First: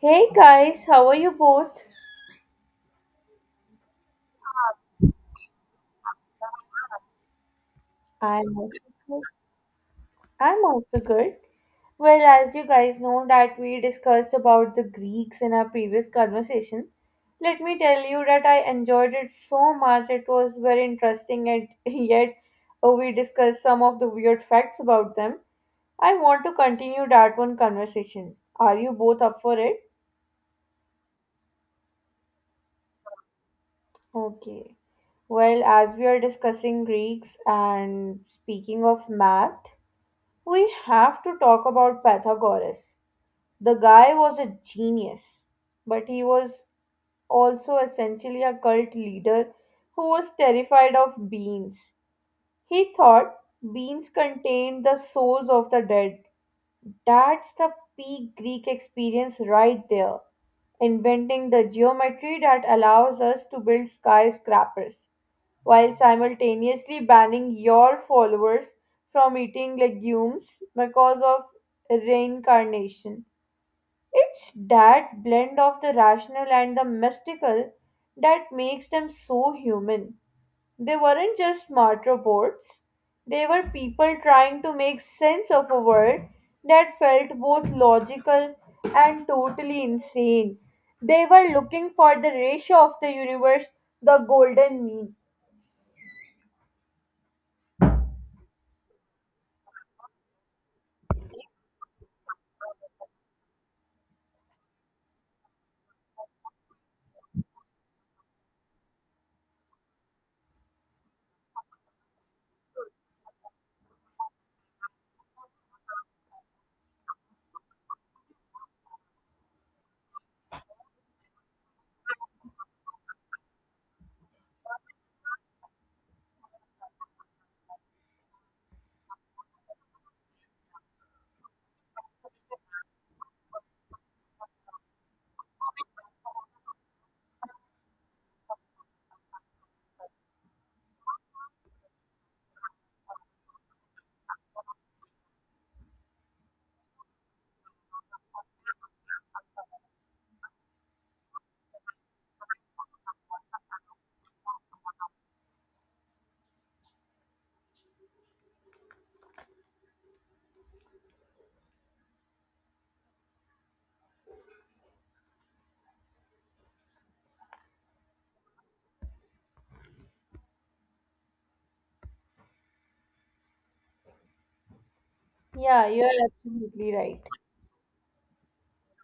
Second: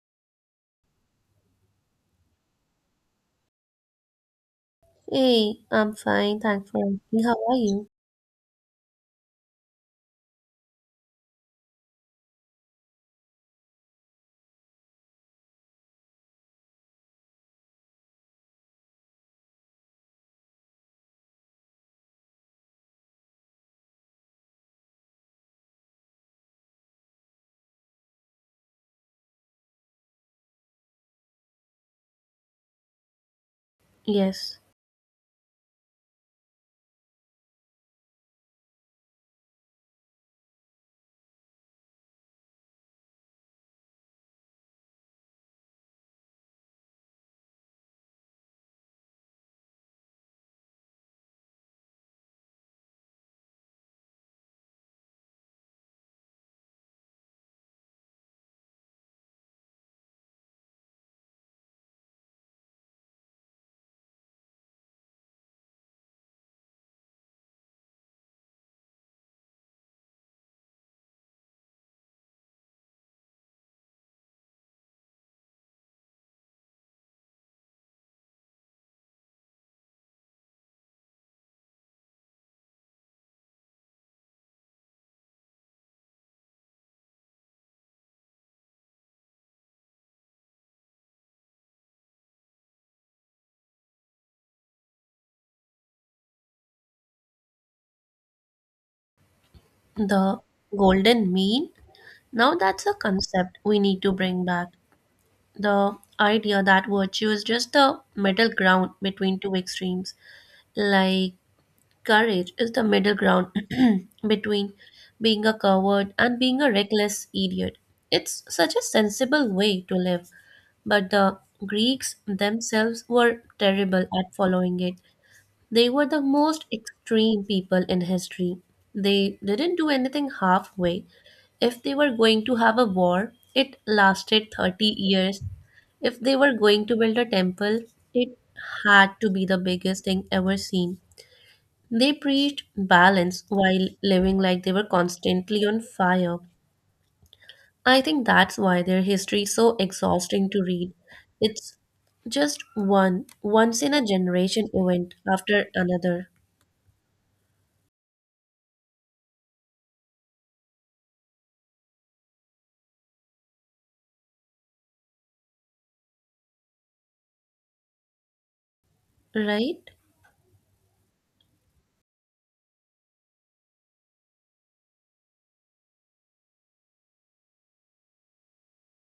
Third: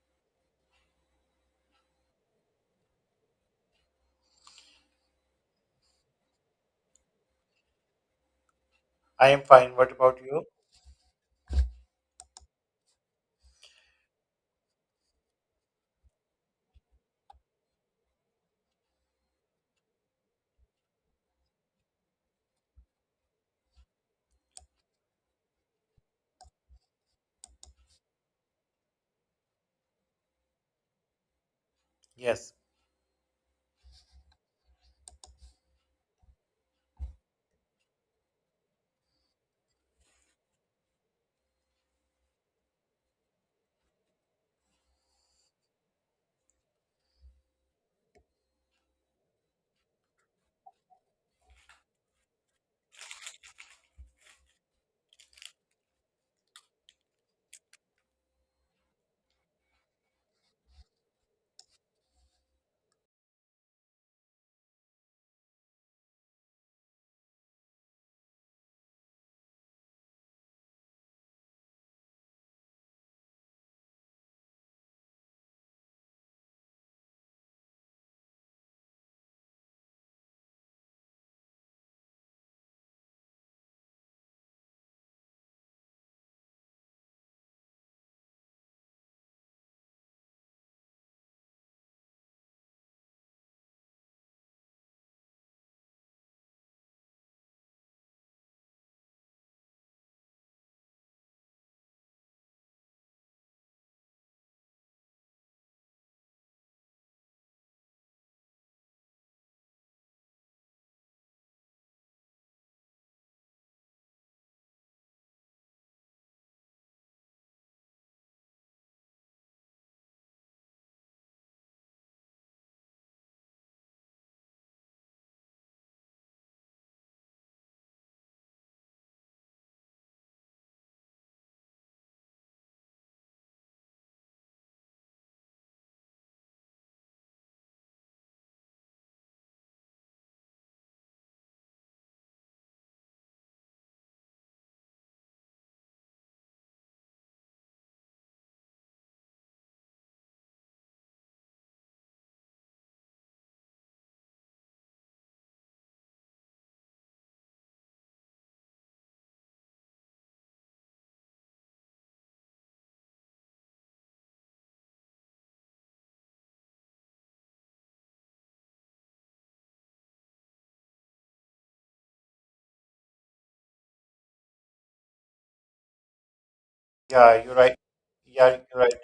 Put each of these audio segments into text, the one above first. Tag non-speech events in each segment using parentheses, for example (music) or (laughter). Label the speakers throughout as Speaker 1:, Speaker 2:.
Speaker 1: Hey guys, how are you both?
Speaker 2: Hey, I'm fine. Thanks for asking. How are you?
Speaker 1: I'm also good.
Speaker 3: I am fine. What about you?
Speaker 1: I'm also good. Well, as you guys know that we discussed about the Greeks in our previous conversation, let me tell you that I enjoyed it so much. It was very interesting and (laughs) yet we discussed some of the weird facts about them. I want to continue that one conversation. Are you both up for it?
Speaker 3: Yes.
Speaker 2: Yes,
Speaker 1: Okay. Well, as we are discussing Greeks and speaking of math, we have to talk about Pythagoras. The guy was a genius, but he was also essentially a cult leader who was terrified of beans. He thought beans contained the souls of the dead. That's the peak Greek experience right there, inventing the geometry that allows us to build skyscrapers while simultaneously banning your followers from eating legumes because of reincarnation. It's that blend of the rational and the mystical that makes them so human. They weren't just smart robots, they were people trying to make sense of a world that felt both logical and totally insane. They were looking for the ratio of the universe, the golden mean.
Speaker 2: the golden mean. Now that's a concept we need to bring back. The idea that virtue is just the middle ground between two extremes. Like courage is the middle ground (clears throat) between being a coward and being a reckless idiot. It's such a sensible way to live, but the Greeks themselves were terrible at following it. They were the most extreme people in history. They didn't do anything halfway. If they were going to have a war, it lasted 30 years. If they were going to build a temple, it had to be the biggest thing ever seen. They preached balance while living like they were constantly on fire. I think that's why their history is so exhausting to read. It's just one once in a generation event after another, right?
Speaker 1: Yeah, you're absolutely right.
Speaker 3: Yeah, you're right. Yeah, you're right.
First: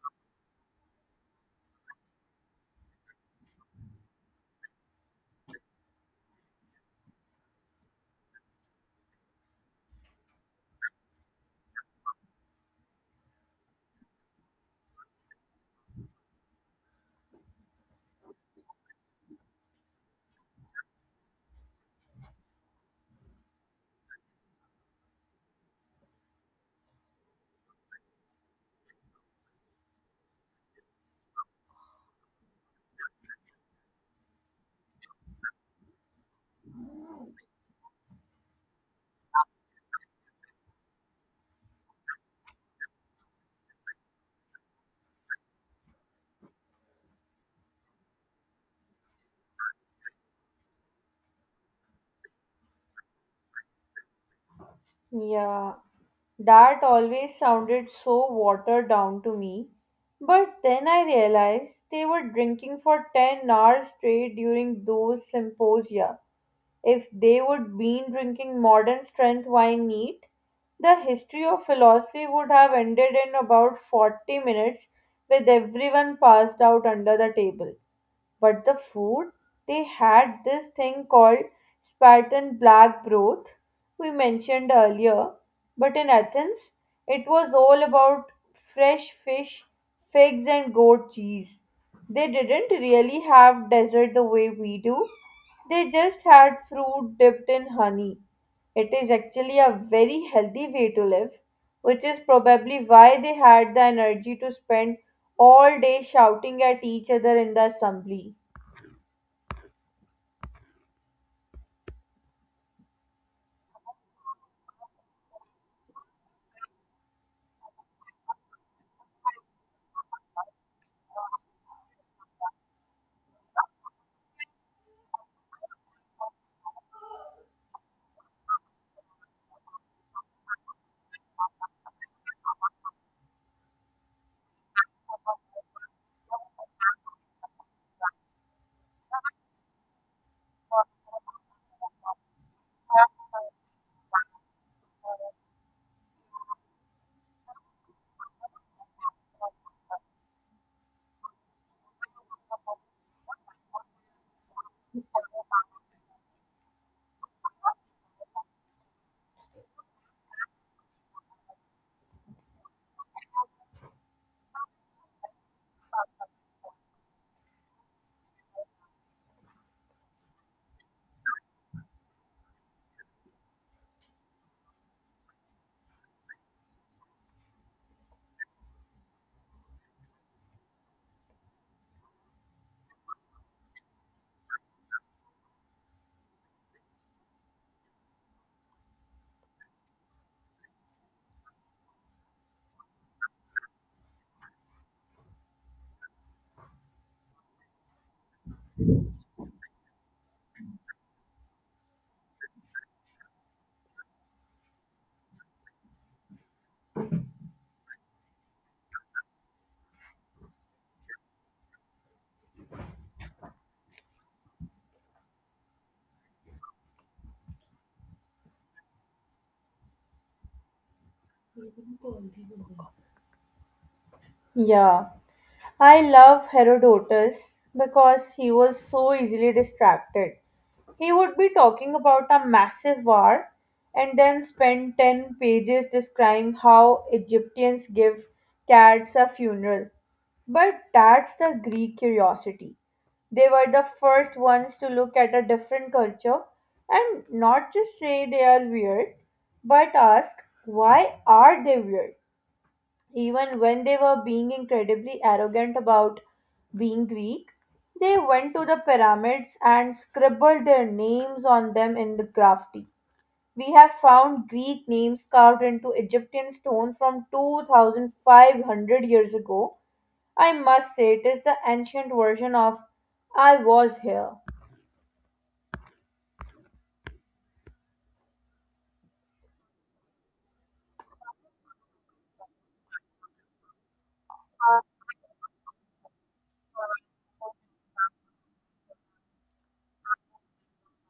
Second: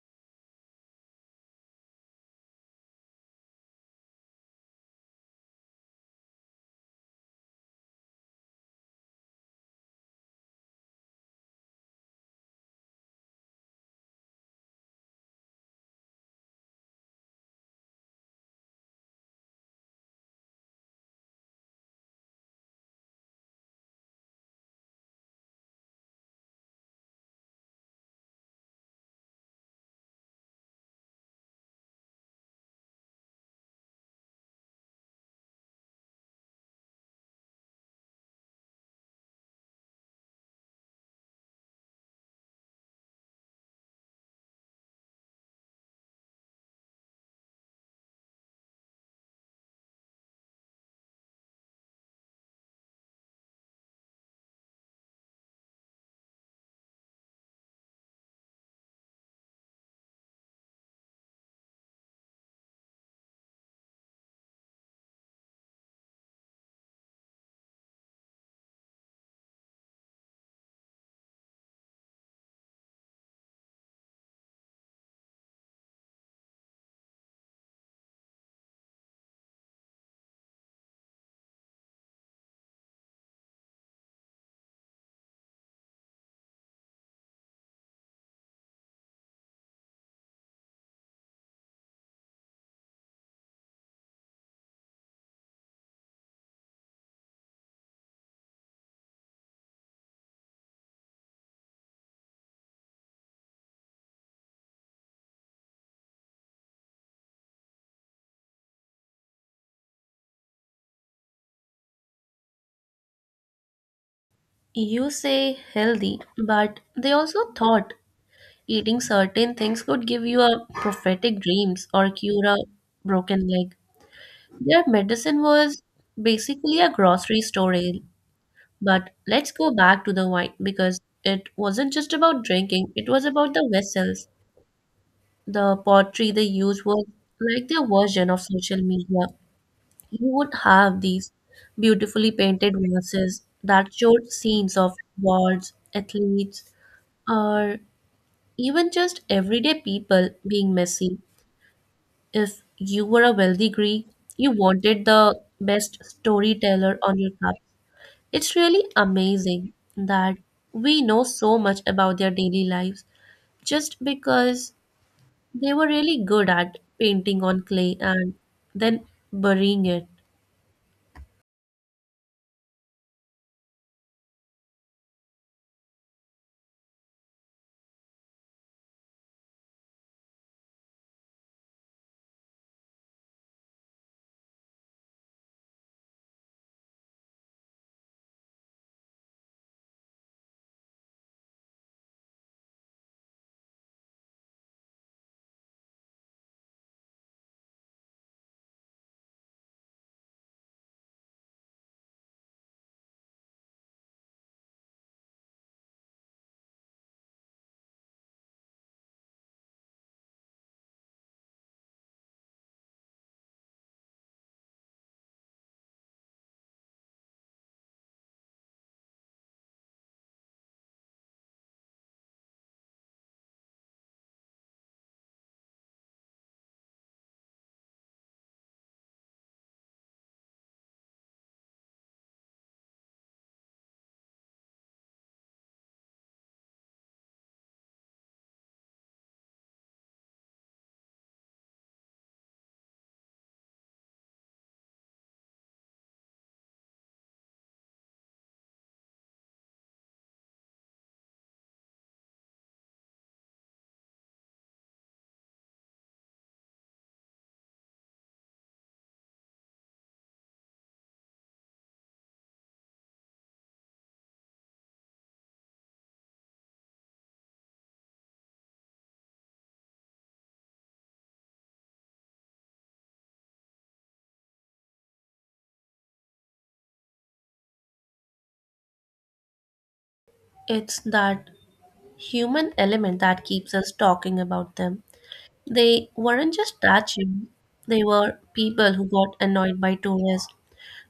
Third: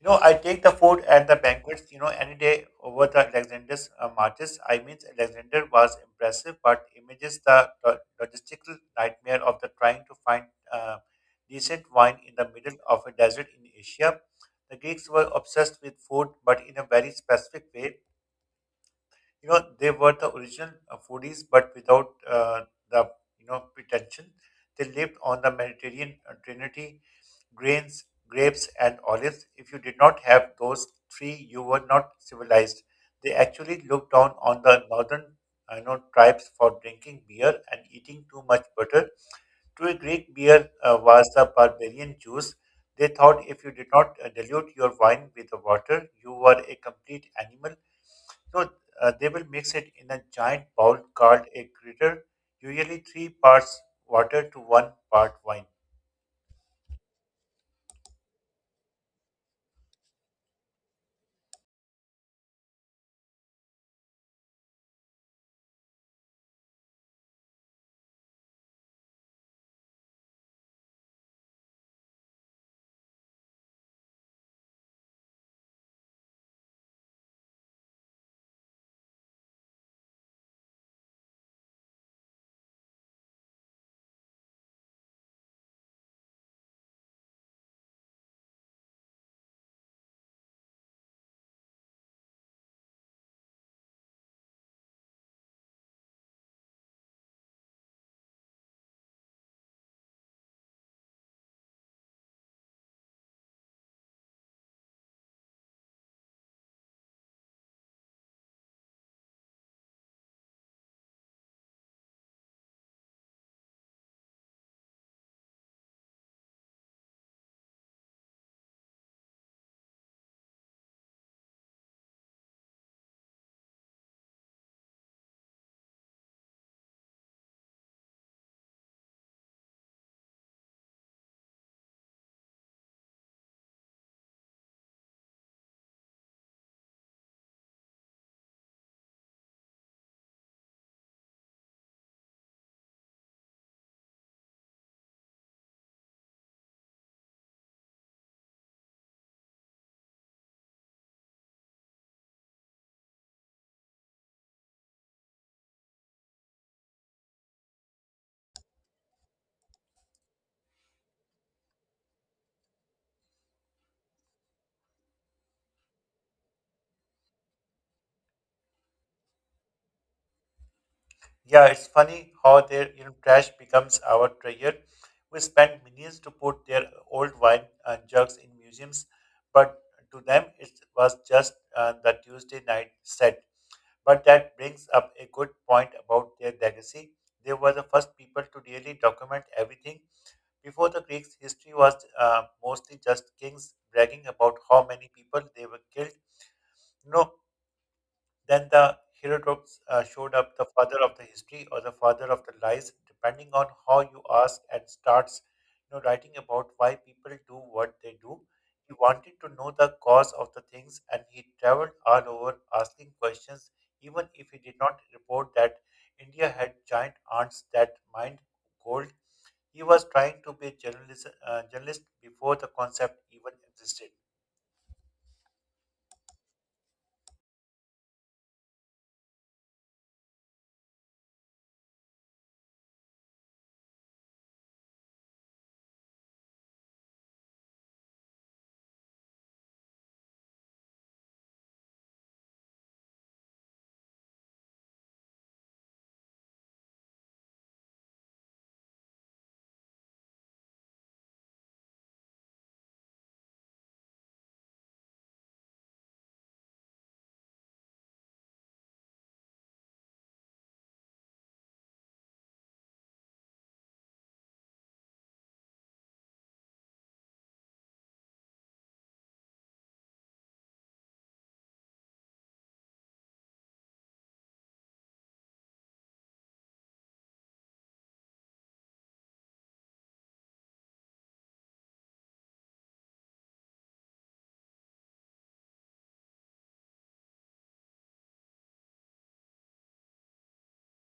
Speaker 3: You know, I take the food at the banquets, you know, any day over the Alexander's marches. I mean, Alexander was impressive, but images the logistical nightmare of the trying to find uh, decent wine in the middle of a desert in Asia. The Greeks were obsessed with food, but in a very specific way. You know, they were the original foodies but without the, you know, pretension. They lived on the Mediterranean trinity, grains, grapes and olives. If you did not have those three, you were not civilized. They actually looked down on the northern, you know, tribes for drinking beer and eating too much butter. To a Greek, beer was the barbarian juice. They thought if you did not dilute your wine with the water, you were a complete animal. So they will mix it in a giant bowl called a gritter, usually three parts water to one part wine.
Speaker 1: Yeah, that always sounded so watered down to me. But then I realized they were drinking for 10 hours straight during those symposia. If they would been drinking modern strength wine neat, the history of philosophy would have ended in about 40 minutes with everyone passed out under the table. But the food, they had this thing called Spartan black broth we mentioned earlier. But in Athens, it was all about fresh fish, figs, and goat cheese. They didn't really have dessert the way we do. They just had fruit dipped in honey. It is actually a very healthy way to live, which is probably why they had the energy to spend all day shouting at each other in the assembly.
Speaker 2: You say healthy, but they also thought eating certain things could give you a prophetic dreams or cure a broken leg. Their medicine was basically a grocery store ale. But let's go back to the wine because it wasn't just about drinking, it was about the vessels. The pottery they used was like their version of social media. You would have these beautifully painted vases that showed scenes of gods, athletes, or even just everyday people being messy. If you were a wealthy Greek, you wanted the best storyteller on your cup. It's really amazing that we know so much about their daily lives just because they were really good at painting on clay and then burying it.
Speaker 3: Yeah, it's funny how their, you know, trash becomes our treasure. We spend millions to put their old wine and jugs in museums, but to them it was just the Tuesday night set. But that brings up a good point about their legacy. They were the first people to really document everything. Before the Greeks, history was mostly just kings bragging about how many people they were killed. You know, then the Herodotus showed up, the father of the history or the father of the lies, depending on how you ask, and starts, you know, writing about why people do what they do. He wanted to know the cause of the things, and he traveled all over asking questions, even if he did not report that India had giant ants that mined gold. He was trying to be a journalist, journalist before the concept even existed.
Speaker 1: Yeah, I love Herodotus because he was so easily distracted. He would be talking about a massive war and then spend 10 pages describing how Egyptians give cats a funeral. But that's the Greek curiosity. They were the first ones to look at a different culture and not just say they are weird, but ask, why are they weird? Even when they were being incredibly arrogant about being Greek, they went to the pyramids and scribbled their names on them in the graffiti. We have found Greek names carved into Egyptian stone from 2,500 years ago. I must say, it is the ancient version of I was here.
Speaker 2: It's that human element that keeps us talking about them. They weren't just statues, they were people who got annoyed by tourists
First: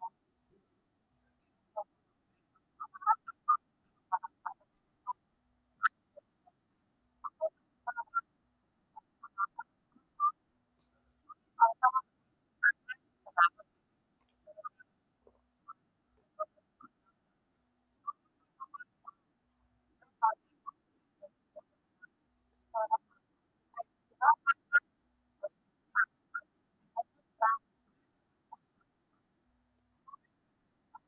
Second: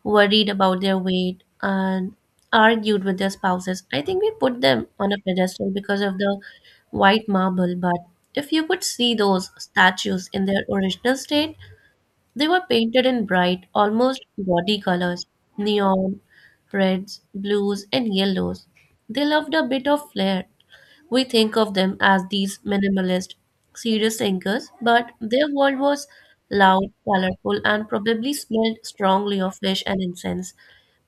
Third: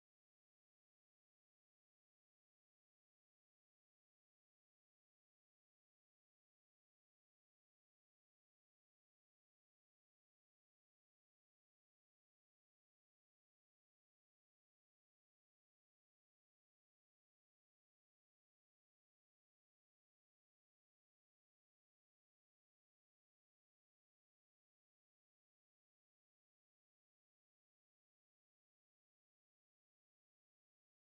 Speaker 2: worried about their weight, and argued with their spouses. I think we put them on a pedestal because of the white marble, but if you could see those statues in their original state, they were painted in bright, almost gaudy colors, neon, reds, blues, and yellows. They loved a bit of flair. We think of them as these minimalist, serious thinkers, but their world was loud, colorful, and probably smelled strongly of fish and incense.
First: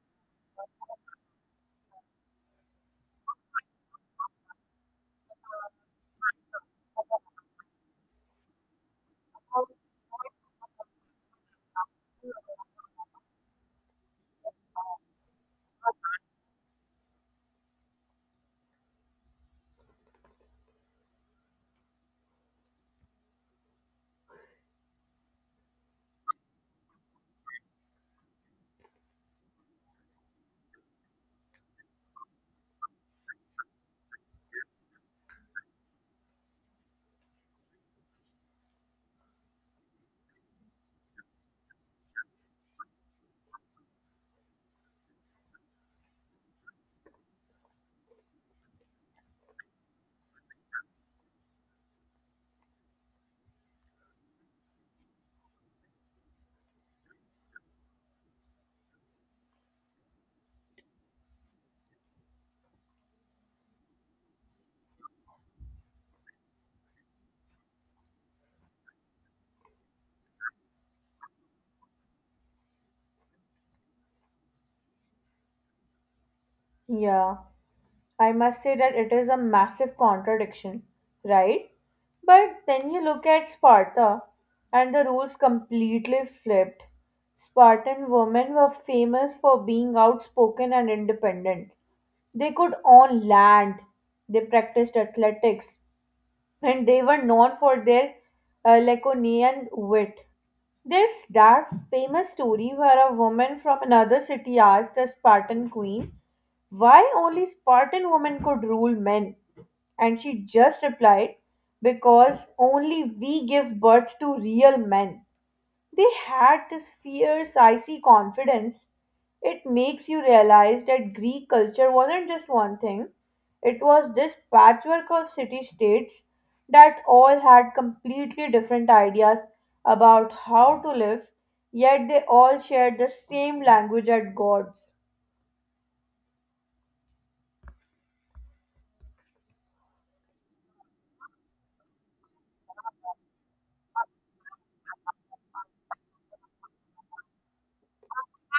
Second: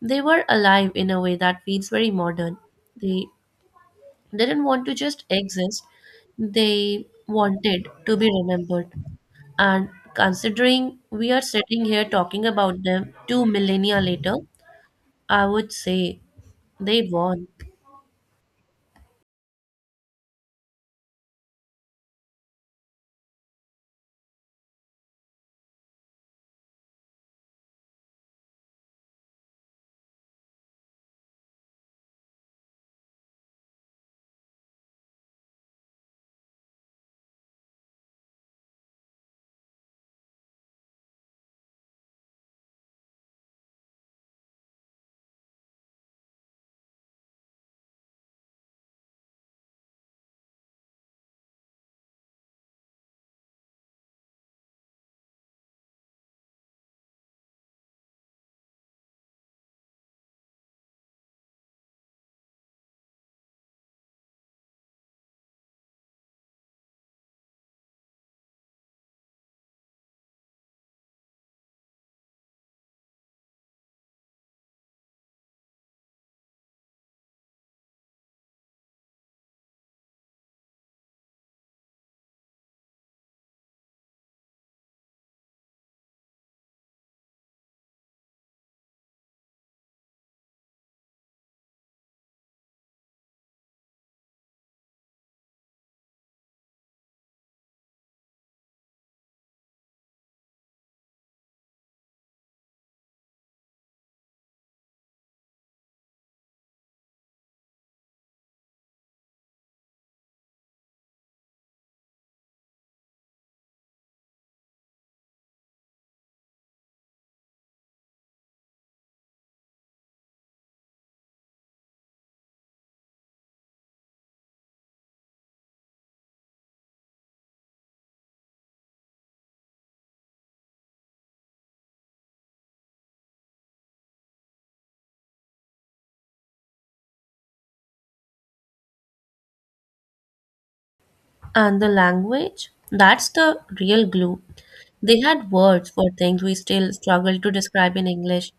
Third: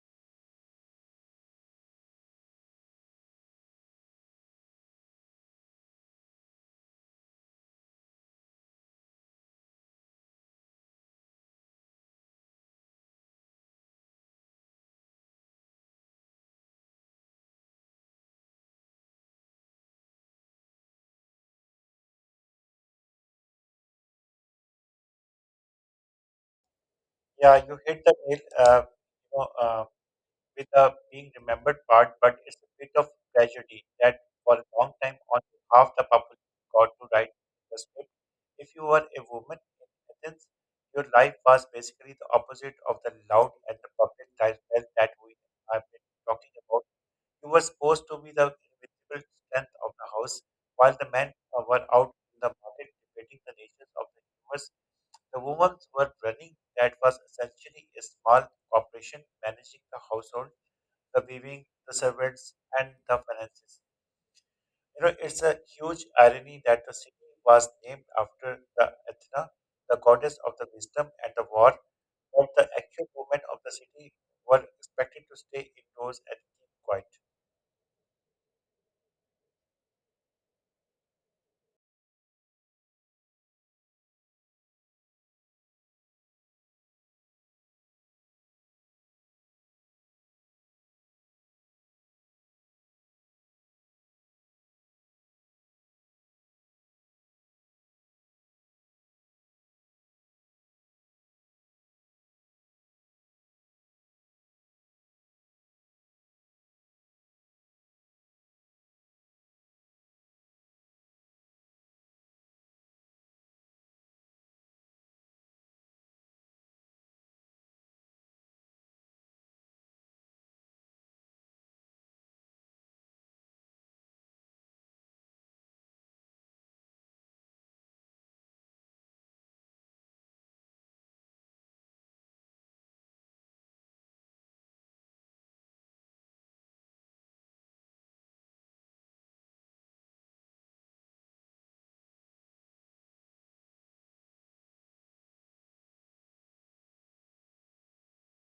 Speaker 2: They were alive in a way that feels very modern. They didn't want to just exist, they wanted to be remembered. And considering we are sitting here talking about them two millennia later, I would say they won.
Speaker 3: Yeah, you hit the nail with the being remembered part, but it's a bit of tragedy that for a long time, only half the population got to write the script. If you were a woman in Athens, your life was basically the opposite of the loud and the public lifestyle that we have been talking about. He was supposed to be the invisible strength of the house, while the men were out in the market debating the nations of the universe. The women were running that was essentially a small corporation managing the household, the weaving, the servants, and the finances. You know, it's a huge irony that the city was named after the Athena, the goddess of the wisdom and the war, but the actual women of the city were expected to stay indoors and keep quiet.
Speaker 1: Yeah. I must say that it is a massive contradiction, right? But then you look at Sparta, and the rules completely flipped. Spartan women were famous for being outspoken and independent. They could own land, they practiced athletics, and they were known for their Laconian wit. There's that famous story where a woman from another city asked a Spartan queen why only Spartan women could rule men, and she just replied, because only we give birth to real men. They had this fierce, icy confidence. It makes you realize that Greek culture wasn't just one thing, it was this patchwork of city states that all had completely different ideas about how to live, yet they all shared the same language at gods.
Speaker 2: And the language, that's the real glue. They had words for things we still struggle to describe in English.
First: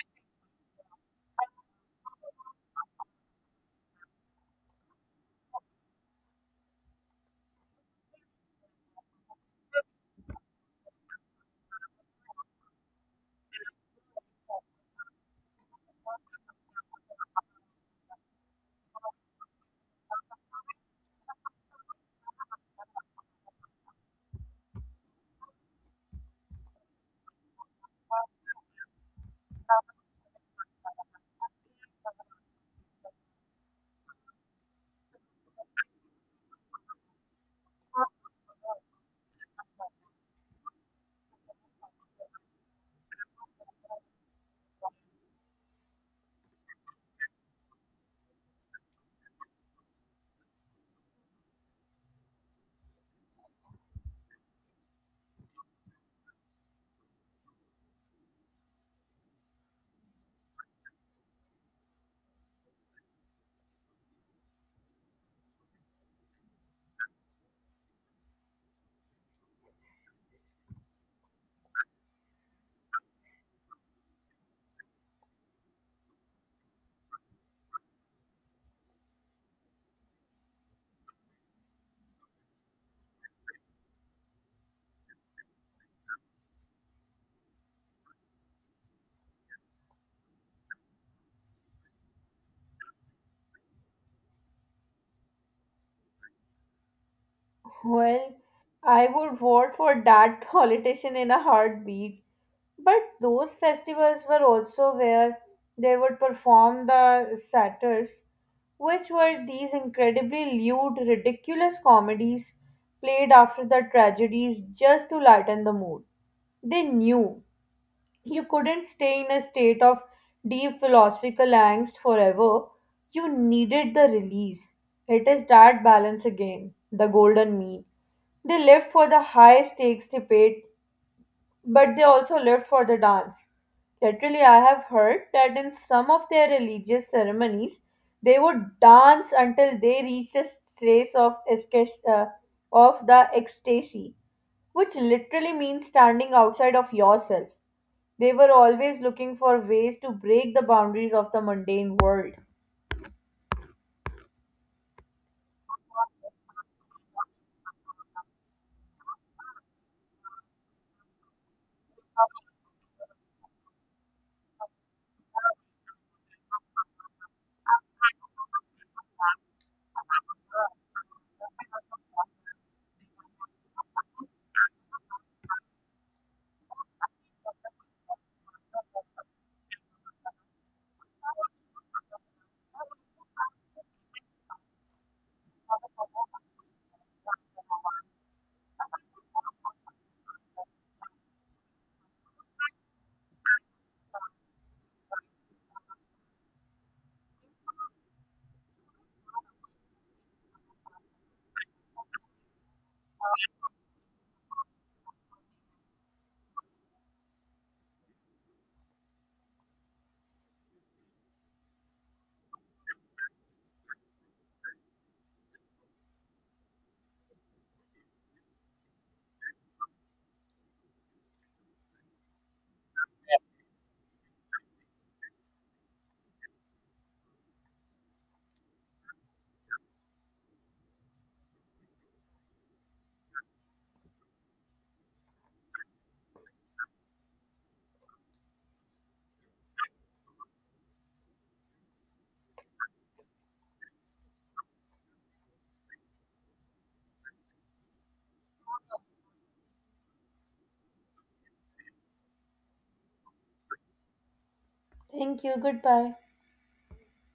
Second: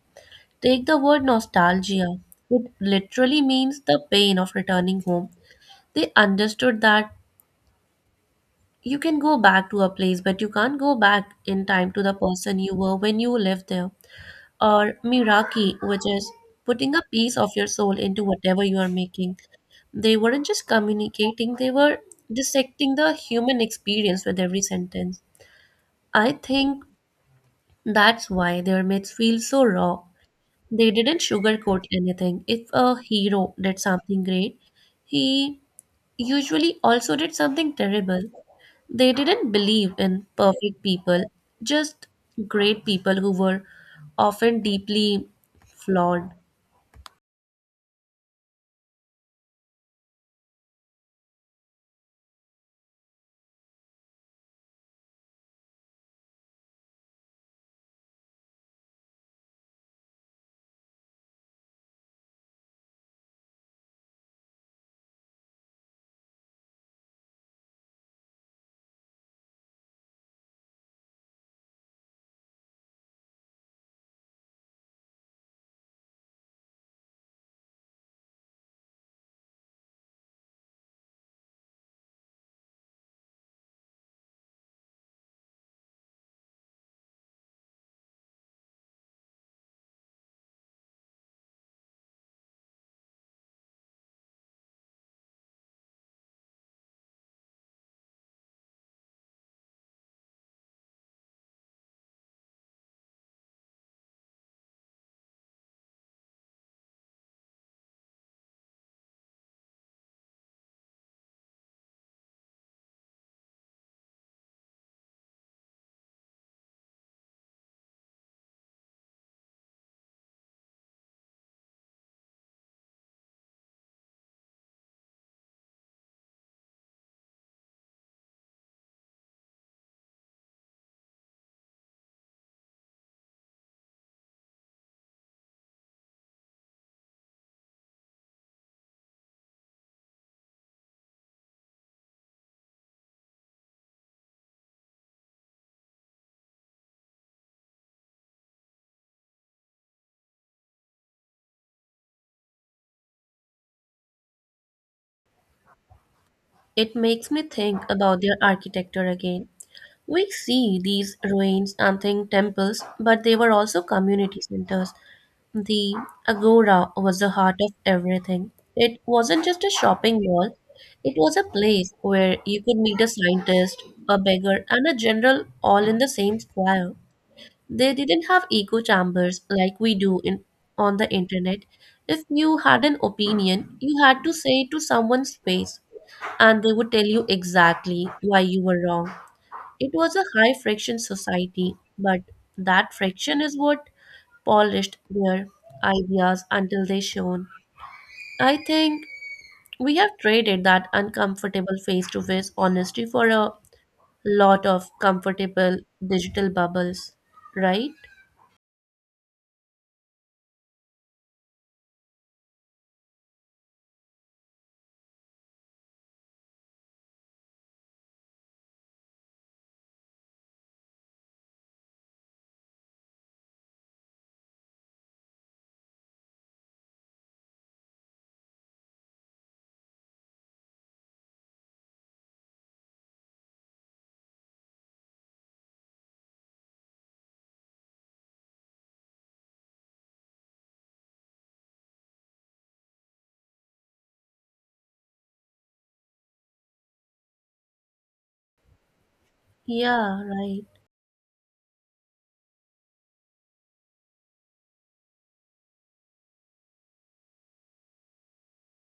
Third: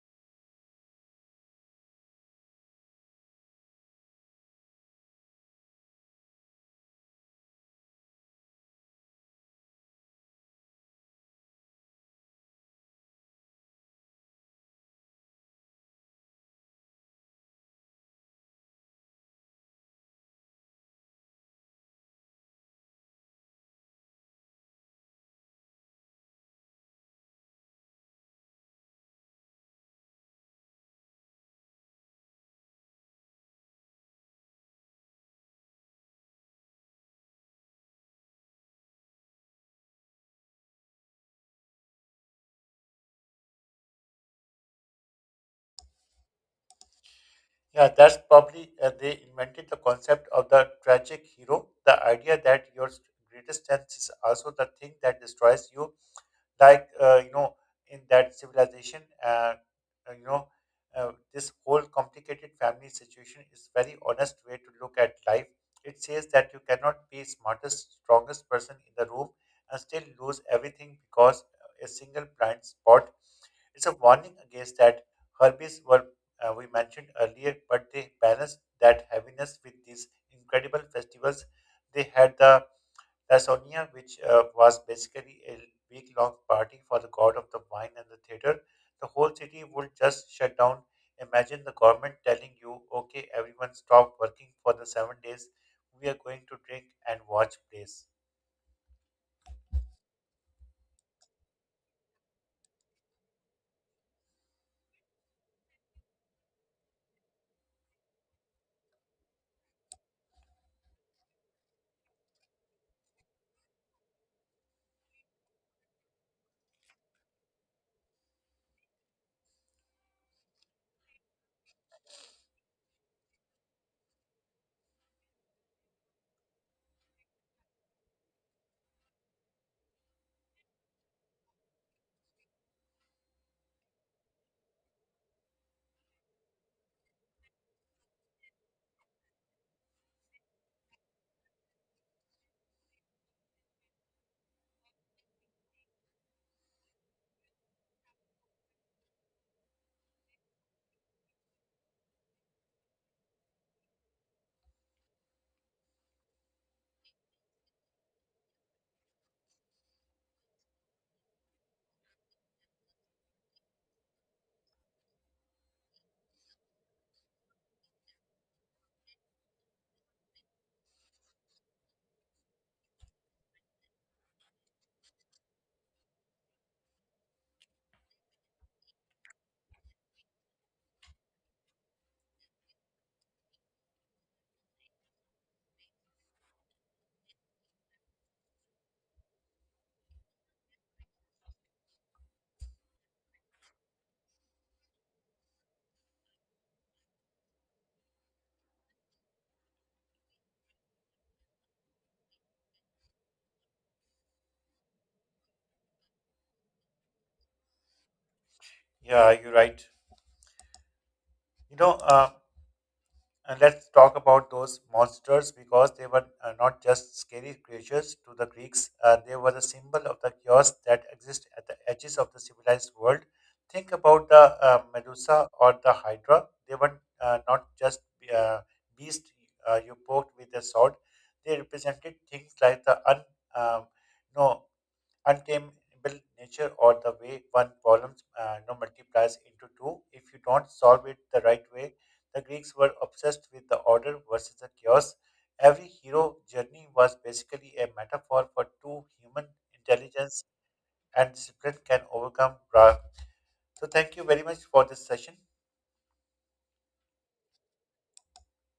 Speaker 2: Take the word nostalgia. It literally means the pain of returning home. They understood that you can go back to a place, but you can't go back in time to the person you were when you lived there. Or miraki, which is putting a piece of your soul into whatever you are making. They weren't just communicating, they were dissecting the human experience with every sentence. I think that's why their myths feel so raw. They didn't sugarcoat anything. If a hero did something great, he usually also did something terrible. They didn't believe in perfect people, just great people who were often deeply flawed.
Speaker 3: Yeah, that's probably they invented the concept of the tragic hero, the idea that your greatest strength is also the thing that destroys you. Like, you know, in that civilization, uh, you know, this whole complicated family situation is very honest way to look at life. It says that you cannot be smartest, strongest person in the room and still lose everything because a single blind spot. It's a warning against that. Herbies were, we mentioned earlier, but they balanced that heaviness with these incredible festivals. They had the Lasonia, which was basically a week long party for the god of the wine and the theater. The whole city would just shut down. Imagine the government telling you, okay, everyone stop working for the 7 days. We are going to drink and watch plays.
Speaker 1: Well, I would vote for that (laughs) politician in a heartbeat. But those festivals were also where they would perform the satyrs, which were these incredibly lewd, ridiculous comedies played after the tragedies just to lighten the mood. They knew you couldn't stay in a state of deep philosophical angst forever. You needed the release. It is that balance again, the golden mean. They lived for the high stakes debate but they also lived for the dance. Literally, I have heard that in some of their religious ceremonies, they would dance until they reached a stage of, of the ecstasy, which literally means standing outside of yourself. They were always looking for ways to break the boundaries of the mundane world.
Speaker 2: It makes me think about their architecture again. We see these ruins and think temples, but they were also community centers. The Agora was the heart of everything. It wasn't just a shopping mall, it was a place where you could meet a scientist, a beggar, and a general all in the same square. They didn't have echo chambers like we do in, on the internet. If you had an opinion, you had to say it to someone's face, and they would tell you exactly why you were wrong. It was a high friction society, but that friction is what polished their ideas until they shone. I think we have traded that uncomfortable face to face honesty for a lot of comfortable digital bubbles, right?
Speaker 3: Yeah, you're right. You know, uh, And let's talk about those monsters because they were not just scary creatures to the Greeks. They were a symbol of the chaos that exists at the edges of the civilized world. Think about the Medusa or the Hydra. They were not just uh, beasts you poked with a sword. They represented things like the un, um, no, untamable nature or the way one problem, you know, multiplies into two. If you don't solve it the right way, the Greeks were obsessed with the order versus the chaos. Every hero journey was basically a metaphor for two human
Speaker 2: Yeah,
Speaker 3: intelligence
Speaker 2: right.
Speaker 3: and discipline can overcome bra. So thank you very much for this session.
Speaker 1: Thank you. Goodbye.